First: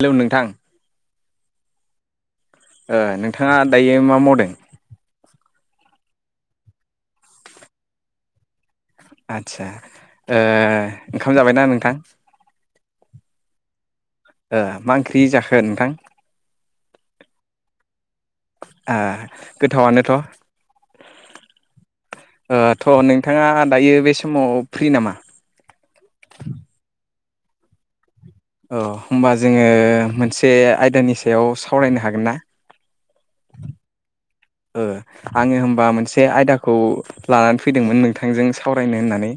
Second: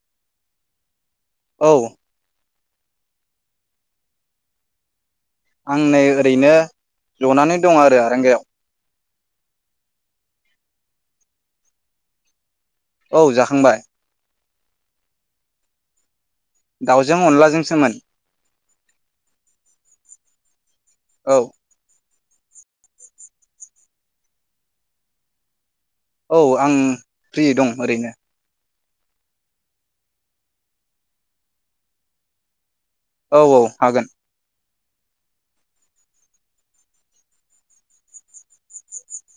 Hello नोंथां औ नोंथाङा दायो मा मावदों आं नै ओरैनो जनानै दं आरो आरांगायाव आदसा ओ ओंखाम जाबायना नोंथां औ जाखांबाय मा ओंख्रि जाखो नोंथां दाउजों अनलाजोंसोमोन गोथावानोथ औ थ नोंथाङा दायो बे समाव फ्रि नामा औ आं फ्रि दं ओरैनो औ होमबा जोङो मोनसे आयदानि सायाव सावरायनो हागोन ना औ औ हागोन आङो होनबा मोनसे आयदाखौ लानानै फैदोंमोन नोंथांजों सावरायनो होननानै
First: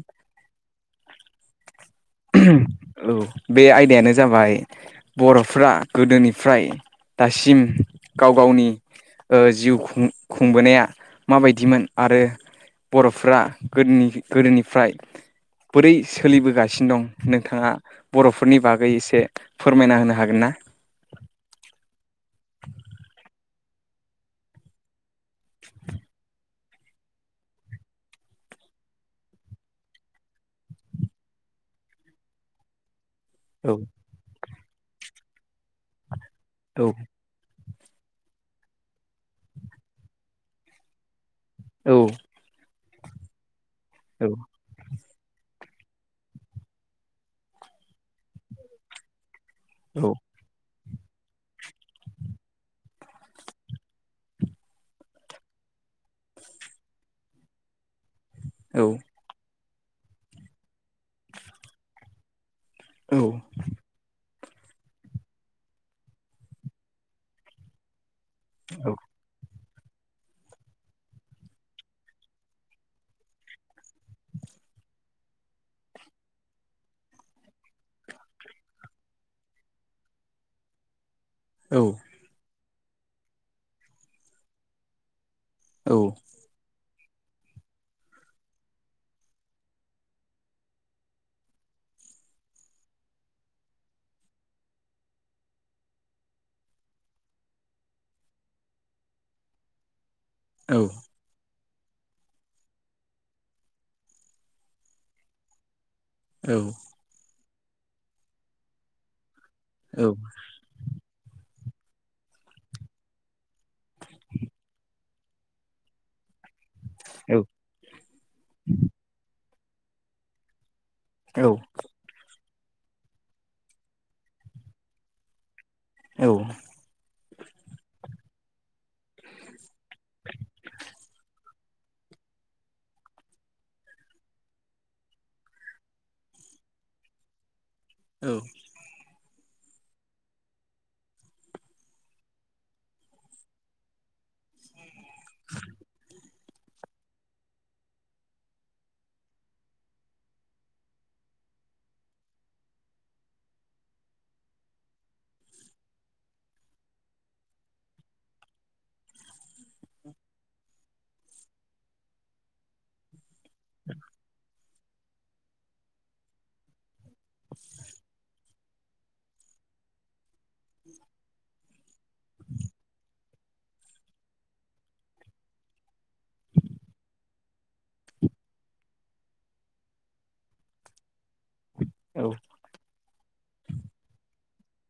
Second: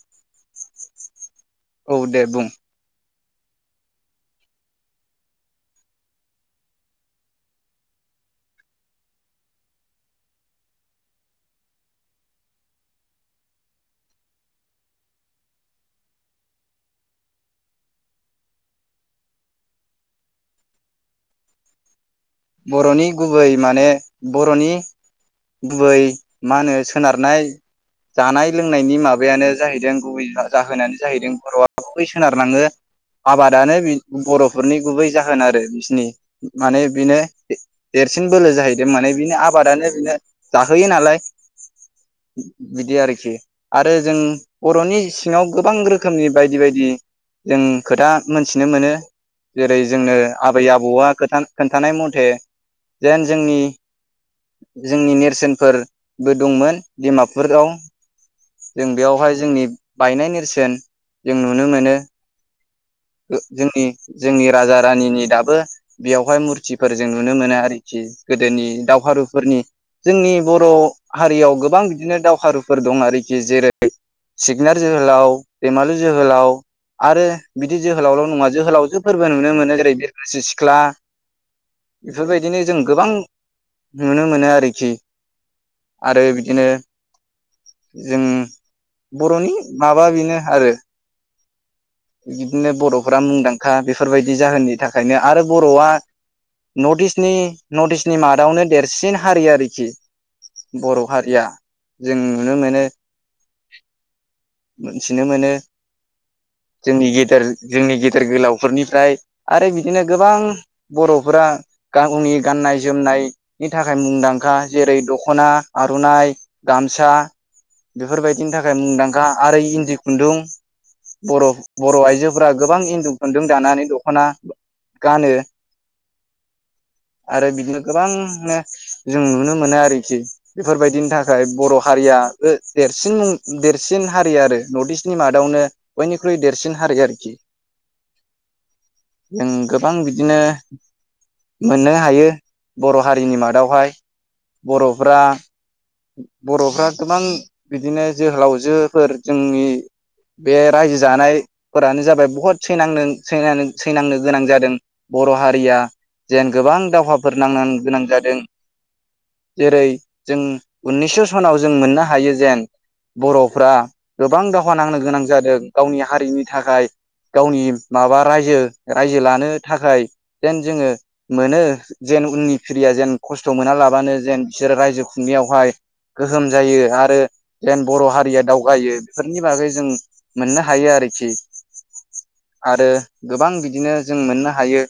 औ दे बुं औ बे आयदायानो जाबाय बर'फ्रा गोदोनिफ्राय दासिम गाव गावनि जिउ खुंबोनाया माबायदिमोन आरो बर'फ्रा गोदोनिफ्राय बोरै सोलिबोगासिनो दं नोंथाङा बर'फोरनि बागै एसे फोरमायना होनो हागोन ना? बर'नि गुबै माने बर'नि गुबै मा होनो सोनारनाय जानाय लोंनायनि माबायानो जाहैदों गुबै जाहोनानो जाहैदों बर'आ गुबै सोनारनाङो। औ आबादानो बि बर'फो रनि गुबै जाहोन आरो बिसिनि औ माने बेनो देरसिन बोलो जाहैदों माने बिनो आबादानो बिनो जाहोयो नालाय। औ। बिदि आरोखि‌ आरो जों औ बर'नि सिङाव गोबां रोखोमनि बायदि बायदि जों खोथा मोनथिनो मोनो। जेरै औ जोंनो आबै-आबौ आबौवा खोन्थानाय मथे से जेन जोंनि जोंनि नेरसोनफोरबो दंमोन डिमापुराव औ जों बेयावहाय जोंनि बायनाय नेरसोन जों नुनो मोनो। औ ओ जोंनि जोंनि राजा रानिनि दाबो बेयावहाय मुरथिफोर जों नुनो मोनो आरोखि गोदोनि दावहारुफोरनि जोंनि बर' हारियाव गोबां बिदिनो दावहारुफोर दं आरोखि जेरै सिगोनार जोहोलाव, दैमालु जोहोलाव आरो। बिदि जोहोलावल नङा जोहोलावजोफोरबो नुनो मोनो जेरै बिरगोस्रि सिख्ला औ बेफोर बायदिनो जों गोबां नुनो मोनो आरोखि। आरो बिदिनो जोङो बर'नि माबा बेनो आरो बिदिनो बर'फोरा मुंदांखा बेफोरबायदि जाहोननि थाखायनो आरो बर'आ नर्थ इस्टनि नर्थ इस्टनि मादावनो देरसिन हारि आरोखि। बर' हारिया जों नुनो मोनो मोनथिनो मोनो। जोंनि गिदेर जोंनि गेदेर गोलावफोरनिफ्राय आरो बिदिनो गोबां बर'फोरा गावनि गाननाय-जोमनायनि थाखाय मुंदांखा जेरै दख'ना आर'ननाइ गामसा बेफोरबायदिनि थाखाय मुंदांखा। आरो इन्दि खुन्दुं। बर' बर' आइजो फोरा गोबां इन्दुं खुन्दुं दानानै दख'ना गानो। आरो बिदिनो गोबां [unintelligible] जों नुनो मोनो आरोखि बेफोरबायदिनि थाखाय बर' हारिया देरसिन मुं देरसिन हारि आरो नर्थ इस्टनि मादावनो बयनिख्रुइ देरसिन हारि आरोखि औ जों गोबां बिदिनो मोननो हायो बर' हारिनि मादावहाय बर'फ्रा बर'फ्रा गोबां बिदिनो जोहोलावजोफोर जोंनि बे रायजो जानायफोरानो जाबाय बहुत सैनांनो सैनांनो गोनां जादों बर' हारिया जेन गोबां दावहाफोर नांनां गोनां जादों जेरै जों उनिसस' सनाव जों मोननो हायो जेन बर'फ्रा गोबां दावहा नांनो गोनां जादों गावनि हारिनि थाखाय गावनि माबा रायजो रायजो लानो थाखाय जेन जोङो मोनो जेन उननि फिरिया जेन खस्थ' मोना लाबानो जेन बिसोर रायजो खुंनायाव बेहाय गोहोम जायो आरो जेन बर' हारिया दावगायो बेफोरनि बागै जों मोननो हायो आरोखि आरो गोबां बिदिनो जों मोननो हायो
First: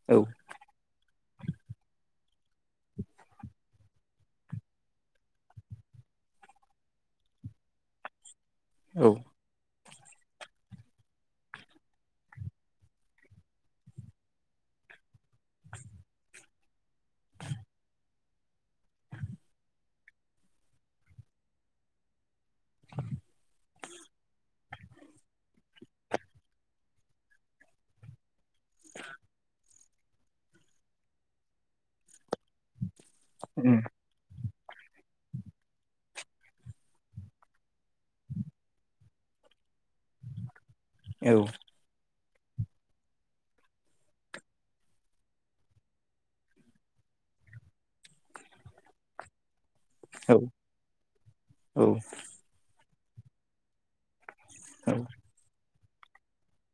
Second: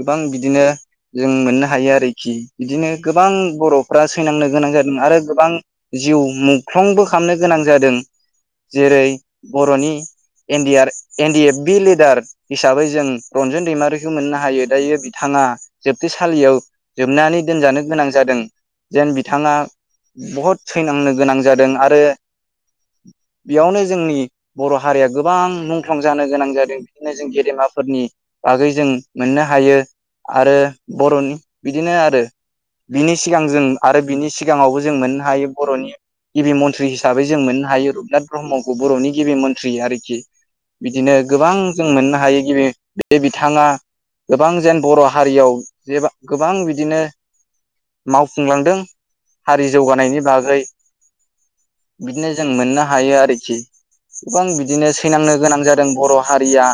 गोबां बिदिनो जों मोननो हायो आरोखि बिदिनो गोबां बर' फ्रा सैनांनो गोनां जादों आरो गोबां जिउ मुंख्लंबो खामनो गोनां जादों जेरै बर'नि एन डि र N D F B leader हिसाबै जों रन्जन दैमारिखौ मोननो हायो दायो बिथाङा जोबथेसालियाव जोबनानै दोनजानो गोनां जादों जेन बिथाङा बुहुद सैनांनो गोनां जादों आरो बेयावनो जोंनि बर' हारिया गोबां मुंख्लं जानो गोनां जादों बिदिनो जों गेदेमाफोरनि बागै जों मोननो हायो आरो बर'नि बिदिनो आरो बिनि सिगां जों बिनि सिगाङावबो जों मोननो हायो बर'नि गिबि मन्थ्रि हिसाबै जों मोननो हायो रुपनाथ ब्रह्मखौ बर'नि गिबि मन्थ्रि आरोखि बिदिनो गोबां जों मोननो हायो [unintelligible] बे बिथाङा गोबां जेन बर' हारियाव जेबा गोबां बिदिनो माव फुंलांदों हारि जौगानायनि बागै औ औ बिदिनो जों मोनना हायो आरोखि गोबां बिदिनो औ सैनांनो गोनां जादों बर' हारिया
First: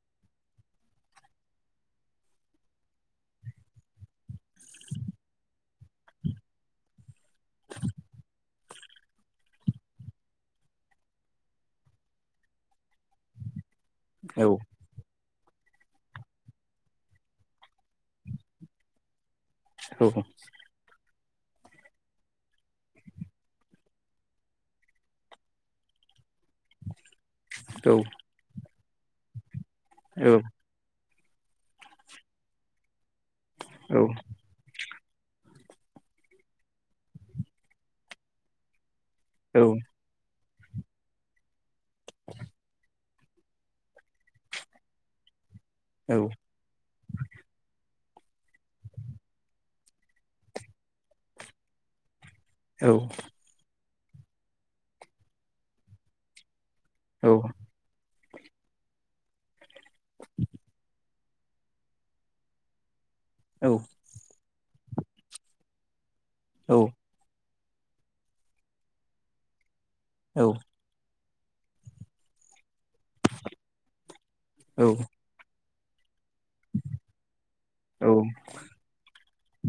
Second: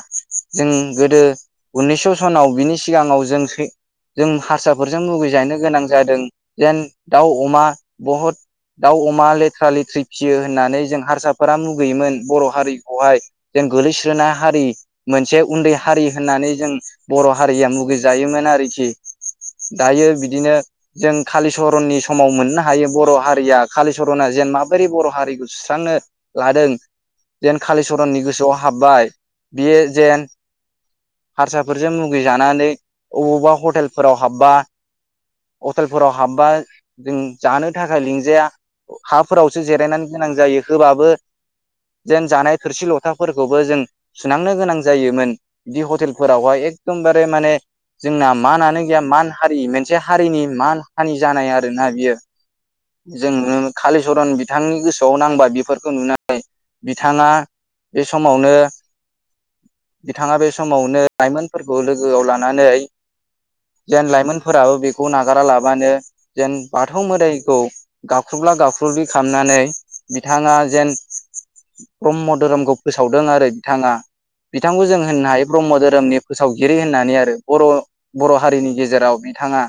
जों गोदो उनिसस' सनाव बिनि सिगाङाव जों सै जों हारसाफोरजों मुगैजानो गोनां जादों जेन दाउ अमा बहद दाउ अमा लेथ्रा लेथ्रि फियो होननानै जों हारसाफोरा मुगैयोमोन बर' हारिखौहाय जों गोलैस्रोना औ हागोन हारि मोन से उन्दै हारि होननानै जों बर' हारिया मुगिजायोमोन आरोखि दायो बिदिनो जों कालिचरननि समाव मोननो हायो बर' हारिया कालिचरना जेन माबोरै बर' हारिखौ सुस्रांनो लादों जेन कालिचरननि गोसोआव हाब्बाय बियो जेन हारसाफोरजों मुगिजानानै अबावबा हटेलफोराव हाबबा हटेलफोराव हाबबा जों जानो थाखाय लिंजाया अ हाफोरावसो जिरायनानै गोनां जायो होबाबो जेन जानाय थोरसि लथाफोरखौबो जों सुनांनो गोनां जायोमोन बिदि हटेलफोरावहाय एखदमबारे माने जोंना मानआनो गैया मान हारि मोनसे हारिनि मान हानि जानाय आरो ना बियो जों नुनो कालिचरन बिथांनि गोसोआव नांबा बिफोरखौ नुनानै बिथाङा बे समावनो बिथाङा बे समावनो लाइमोनफोरखौ लोगोआव लानानै जेन लाइमोनफोराबो बेखौ ना गारा लाबानो जेन बाथौ मोदाइ औ गाख्रुबला गाख्रुबलि खालामनानै बिथाङा जेन ब्रह्म धोरोमखौ फोसावदों आरो बिथाङा बिथांखौ जों होननो हायो ब्रह्म धोरोमनि फोसावगिरि होननानै आरो बर' बर' हारिनि गेजेराव बिथाङा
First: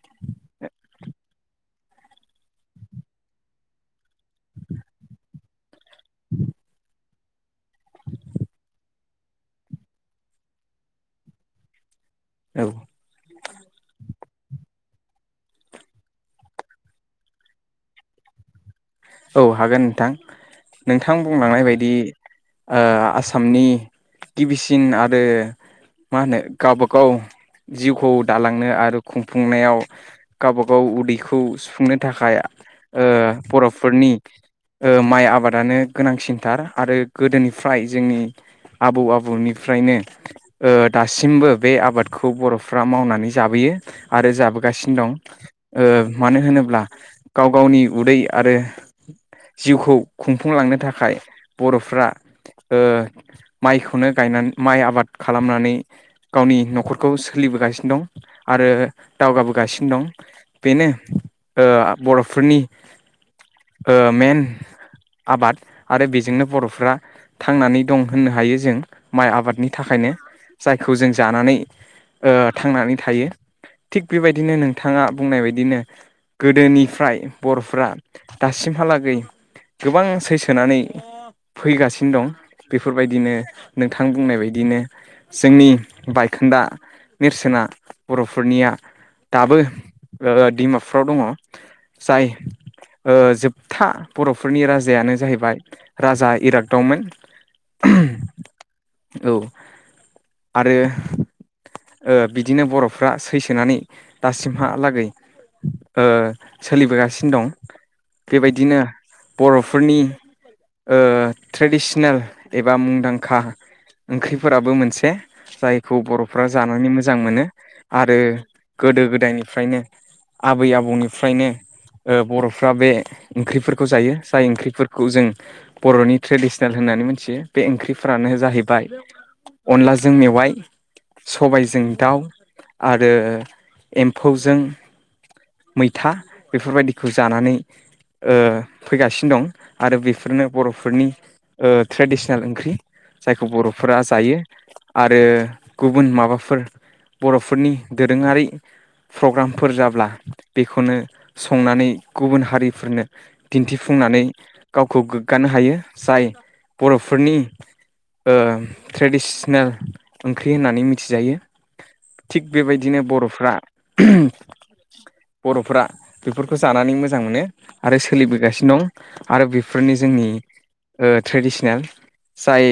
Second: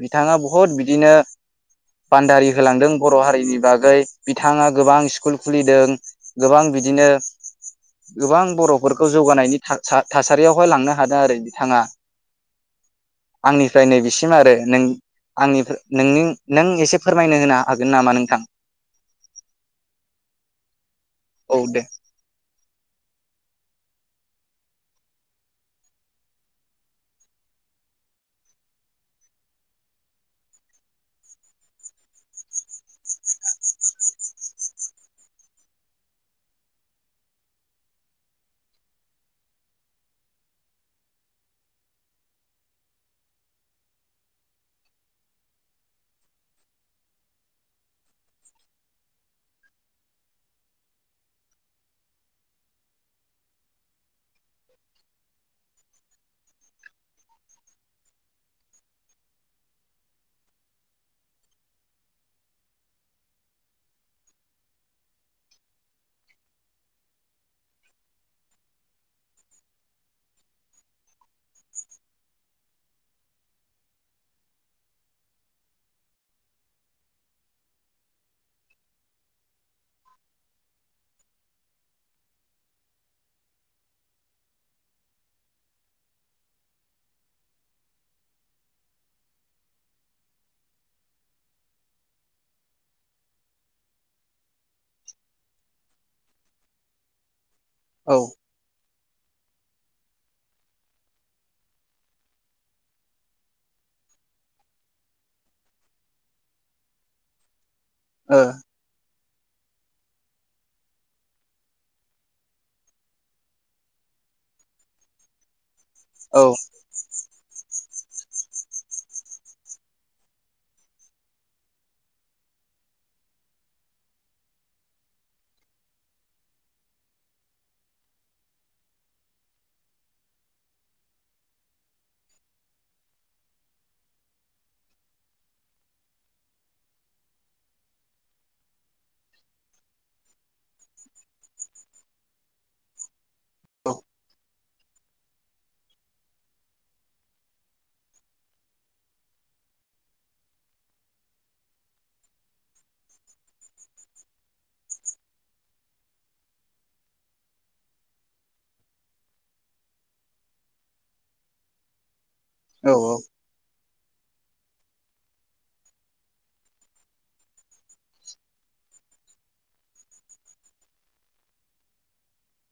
बिथाङा बहुद बिदिनो बान्दारि होलांदों बर' हारिनि बागै बिथाङा गोबां स्कुल खुलिदों गोबां बिदिनो गोबां बर'फोरखौ जौगानायनि था-था-थासारियावहाय लांनो हादों आरो बिथाङा आंनिफ्राय नै बिसो आरो नों आंनि नों नों एसे फोरमायनो होनो हागोन नामा नोंथां? औ हागोन नोंथां नोंथां औ बुंलांनाय दे बायदि ओ आसामनि गिबिसिन आरो मा होनो गावबागाव जिउखौ दालांनो आरो खुंफुंनायाव गावबा गाव उदैखौ सुफुंनो थाखाय ओ बर' फोरनि माइ आबादानो गोनांसिनथार आरो गोदोनिफ्राय जोंनि आबौ आबौनिफ्रायनो ओ दासिमबो बे आबादखौ बर'फ्रा मावनानै जाबोयो आरो जाबोगासिनो दं ओ मानो होनोब्ला गाव गावनि उदै आरो जिउखौ खुंफुंलांनो थाखाय बर'फ्रा ओ माइखौनो गायनानै माइ आबाद खालामनानै गावनि न'खरखौ सोलिबोगासिनो दं आरो दावगाबोगासिनो दं बेनो ओ बर'फोरनि ओ मेन आबाद आरो बेजोंनो बर'फ्रा थांनानै दं होननो हायो जों माइ आबादनि थाखायनो जायखौ जों जानानै ओ थांनानै थायो थिग बेबायदिनो नोंथाङा बुंनाय बायदिनो गोदोनिफ्राय बर'फ्रा दासिमहालागै गोबां सैसोनानै फैगासिनो दं बेफोरबायदिनो नोंथां बुंनाय बायदिनो जोंनि बायखोन्दा नेरसोना बर'फोरनिया दाबो ओ डिमाफुराव दङ जाय ओ जोबथा बर' फोरनि राजायानो जाहैबाय राजा इरागदावमोन औ औ आरो ओ बिदिनो बर'फ्रा सैसोनानै दासिमहालागै ओ सोलिबोगासिनो दं ओ औ बेबायदिनो बर'फोरनि ओ ट्रेडिसनेल एबा मुंदांखा ओंख्रिफोराबो मोनसे जाय खौ औ बर'फ्रा जानानै मोजां मोनो आरो गोदो गोदायनिफ्रायनो आबै आबौनिफ्रायनो ओ बर' फ्रा बे ओंख्रिफोरखौ जायो जाय ओंख्रिफोरखौ जों बर'नि ट्रेडिसनेल होननानै मिथियो बे ओंख्रिफोरानो जाहैबाय अनलाजों मेवाइ सबायजों दाउ आरो एम्फौजों मैथा बेफोरबायदिखौ जानानै ओ फैगासिनो दं आरो बेफोरनो बर'फोरनि ओ ट्रेडिसनेल ओंख्रि जायखौ बर'फोरा जायो आरो गुबुन माबाफोर बर'फोरनि दोरोङारि प्रग्रामफोर जाब्ला बेखौनो संनानै गुबुन हारिफोरनो दिन्थिफुंनानै गावखौ गोग्गानो हायो जाय बर'फोरनि ओ ट्रेडिसनेल ओंख्रि होननानै मिथिजायो थिग औ बेबायदिनो बर'फ्रा बर'फोरा बेफोरखौ जानानै मो मोजां मोनो आरो सोलिबोगासिनो दं आरो बेफोरनो जोंनि ओ ट्रेडिसनेल जाय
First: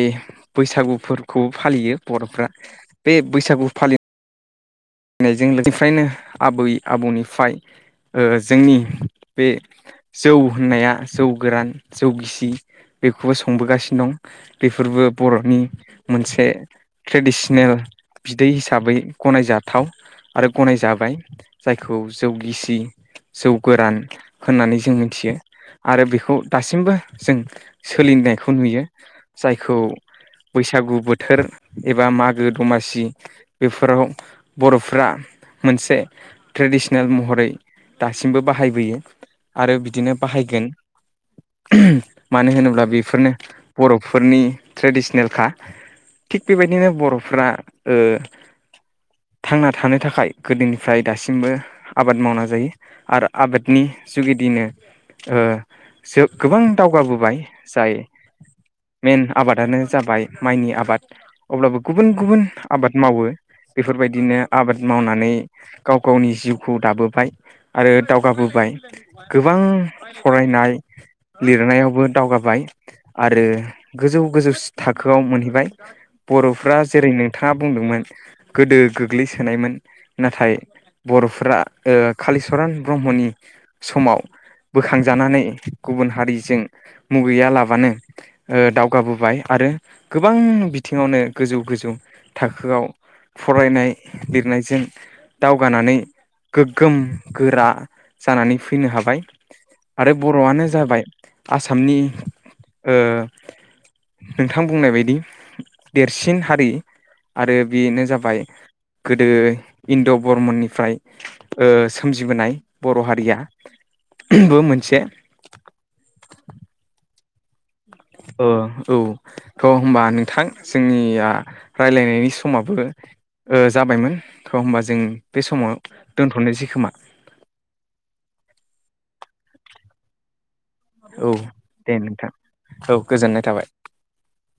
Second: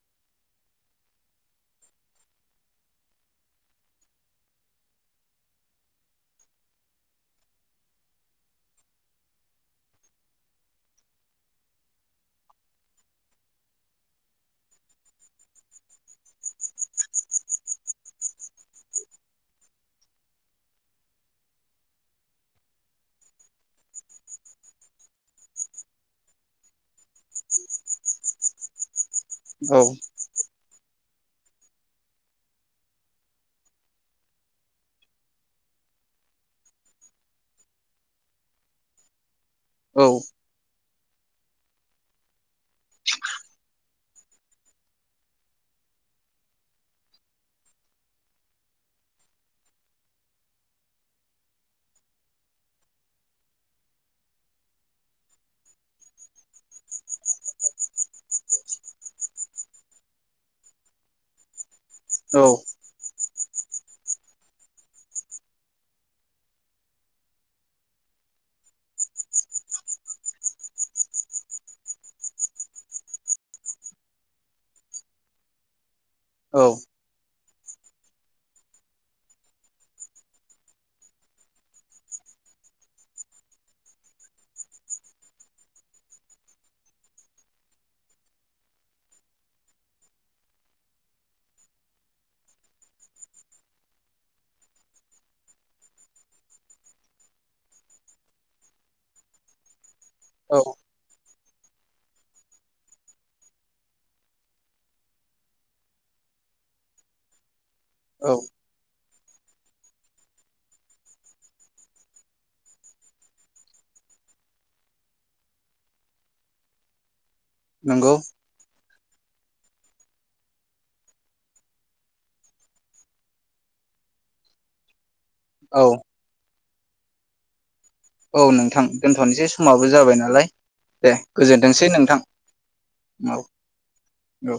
बैसागुफोरखौ फालियो बर'फ्रा बे बैसागु फालिनाय यनायजोंनिफ्रायनो आबै आबौनिफ्राय जोंनि बे जौ होननाया जौ गोरान जौ गिसि बेखौबो संबोगासिनो दं बेफोरबो बर'नि मोनसे ट्रेडिसनेल बिदै हिसाबै गनायजाब थाव आरो गनाय जाबाय जायखौ जौ गिसि जौ गोरान होननानै जों मिथियो आरो बेखौ दासिमबो जों सोलिनायखौ नुयो जायखौ औ बैसागु बोथोर एबा मागो दमासि बेफोराव बर'फ्रा मोनसे ट्रेडिसनेल महरै दासिमबो बाहायबोयो आरो बिदिनो बाहायगोन मानो होनोब्ला बेफोरनो बर'फोरनि ट्रेडिसनेलखा थिग बेबायदिनो बर'फोरा ओ थांना थानो थाखाय गोदोनिफ्राय दासिमबो आबाद मावना जायो आरो आबादनि जुगिदिनो जो गोबां दावगाबोबाय जाय मेन आबादानो जाबाय माइनि आबाद अब्लाबो गुबुन गुबुन औ आबाद मावो बेफोरबायदि बिदिनो आबाद मावनानै गाव गावनि जिउखौ दाबोबाय आरो दावगाबोबाय गोबां फरायनाय लिरनायावबो दावगाबाय आरो गोजौ गोजौ थाखोआव मोनहैबाय औ बर'फ्रा जेरैनो बिथाङा बुंदोंमोन गोदो गोग्लैसोनायमोन नाथाय बर'फोरा ओ कालिचरन ब्रह्मनि समाव बोखांजानानै गुबुन हारिजों मुगैया लाबानो दावगाबोबाय आरो गोबां बिथिङावनो गोजौ गोजौ थाखोआव फरायनाय लिरनायजों दावगानानै गोग्गोम गोरा जानानै फैनो हाबाय आरो औ बर'आनो जाबाय आसामनि ओ नोंथां बुंनाय बायदि देरसिन हारि आरो बेनो औ जाबाय गोदो इन्द' बरमननिफ्राय ओ सोमजिबोनाय बर' हारियाबो मोनसे नोंगौ ओ औ थ' होमबा नोंथां जोंनिया रायलायनायनि समाबो ओ जाबायमोन थ होमबा जों बे समाव औ दोनथ'नायसै खोमा औ नोंथां दोनथ'नोसै समाबो जाबायनालाय दे औ गोजोनथोंसै दे नोंथां औ गोजोननाय थाबाय औ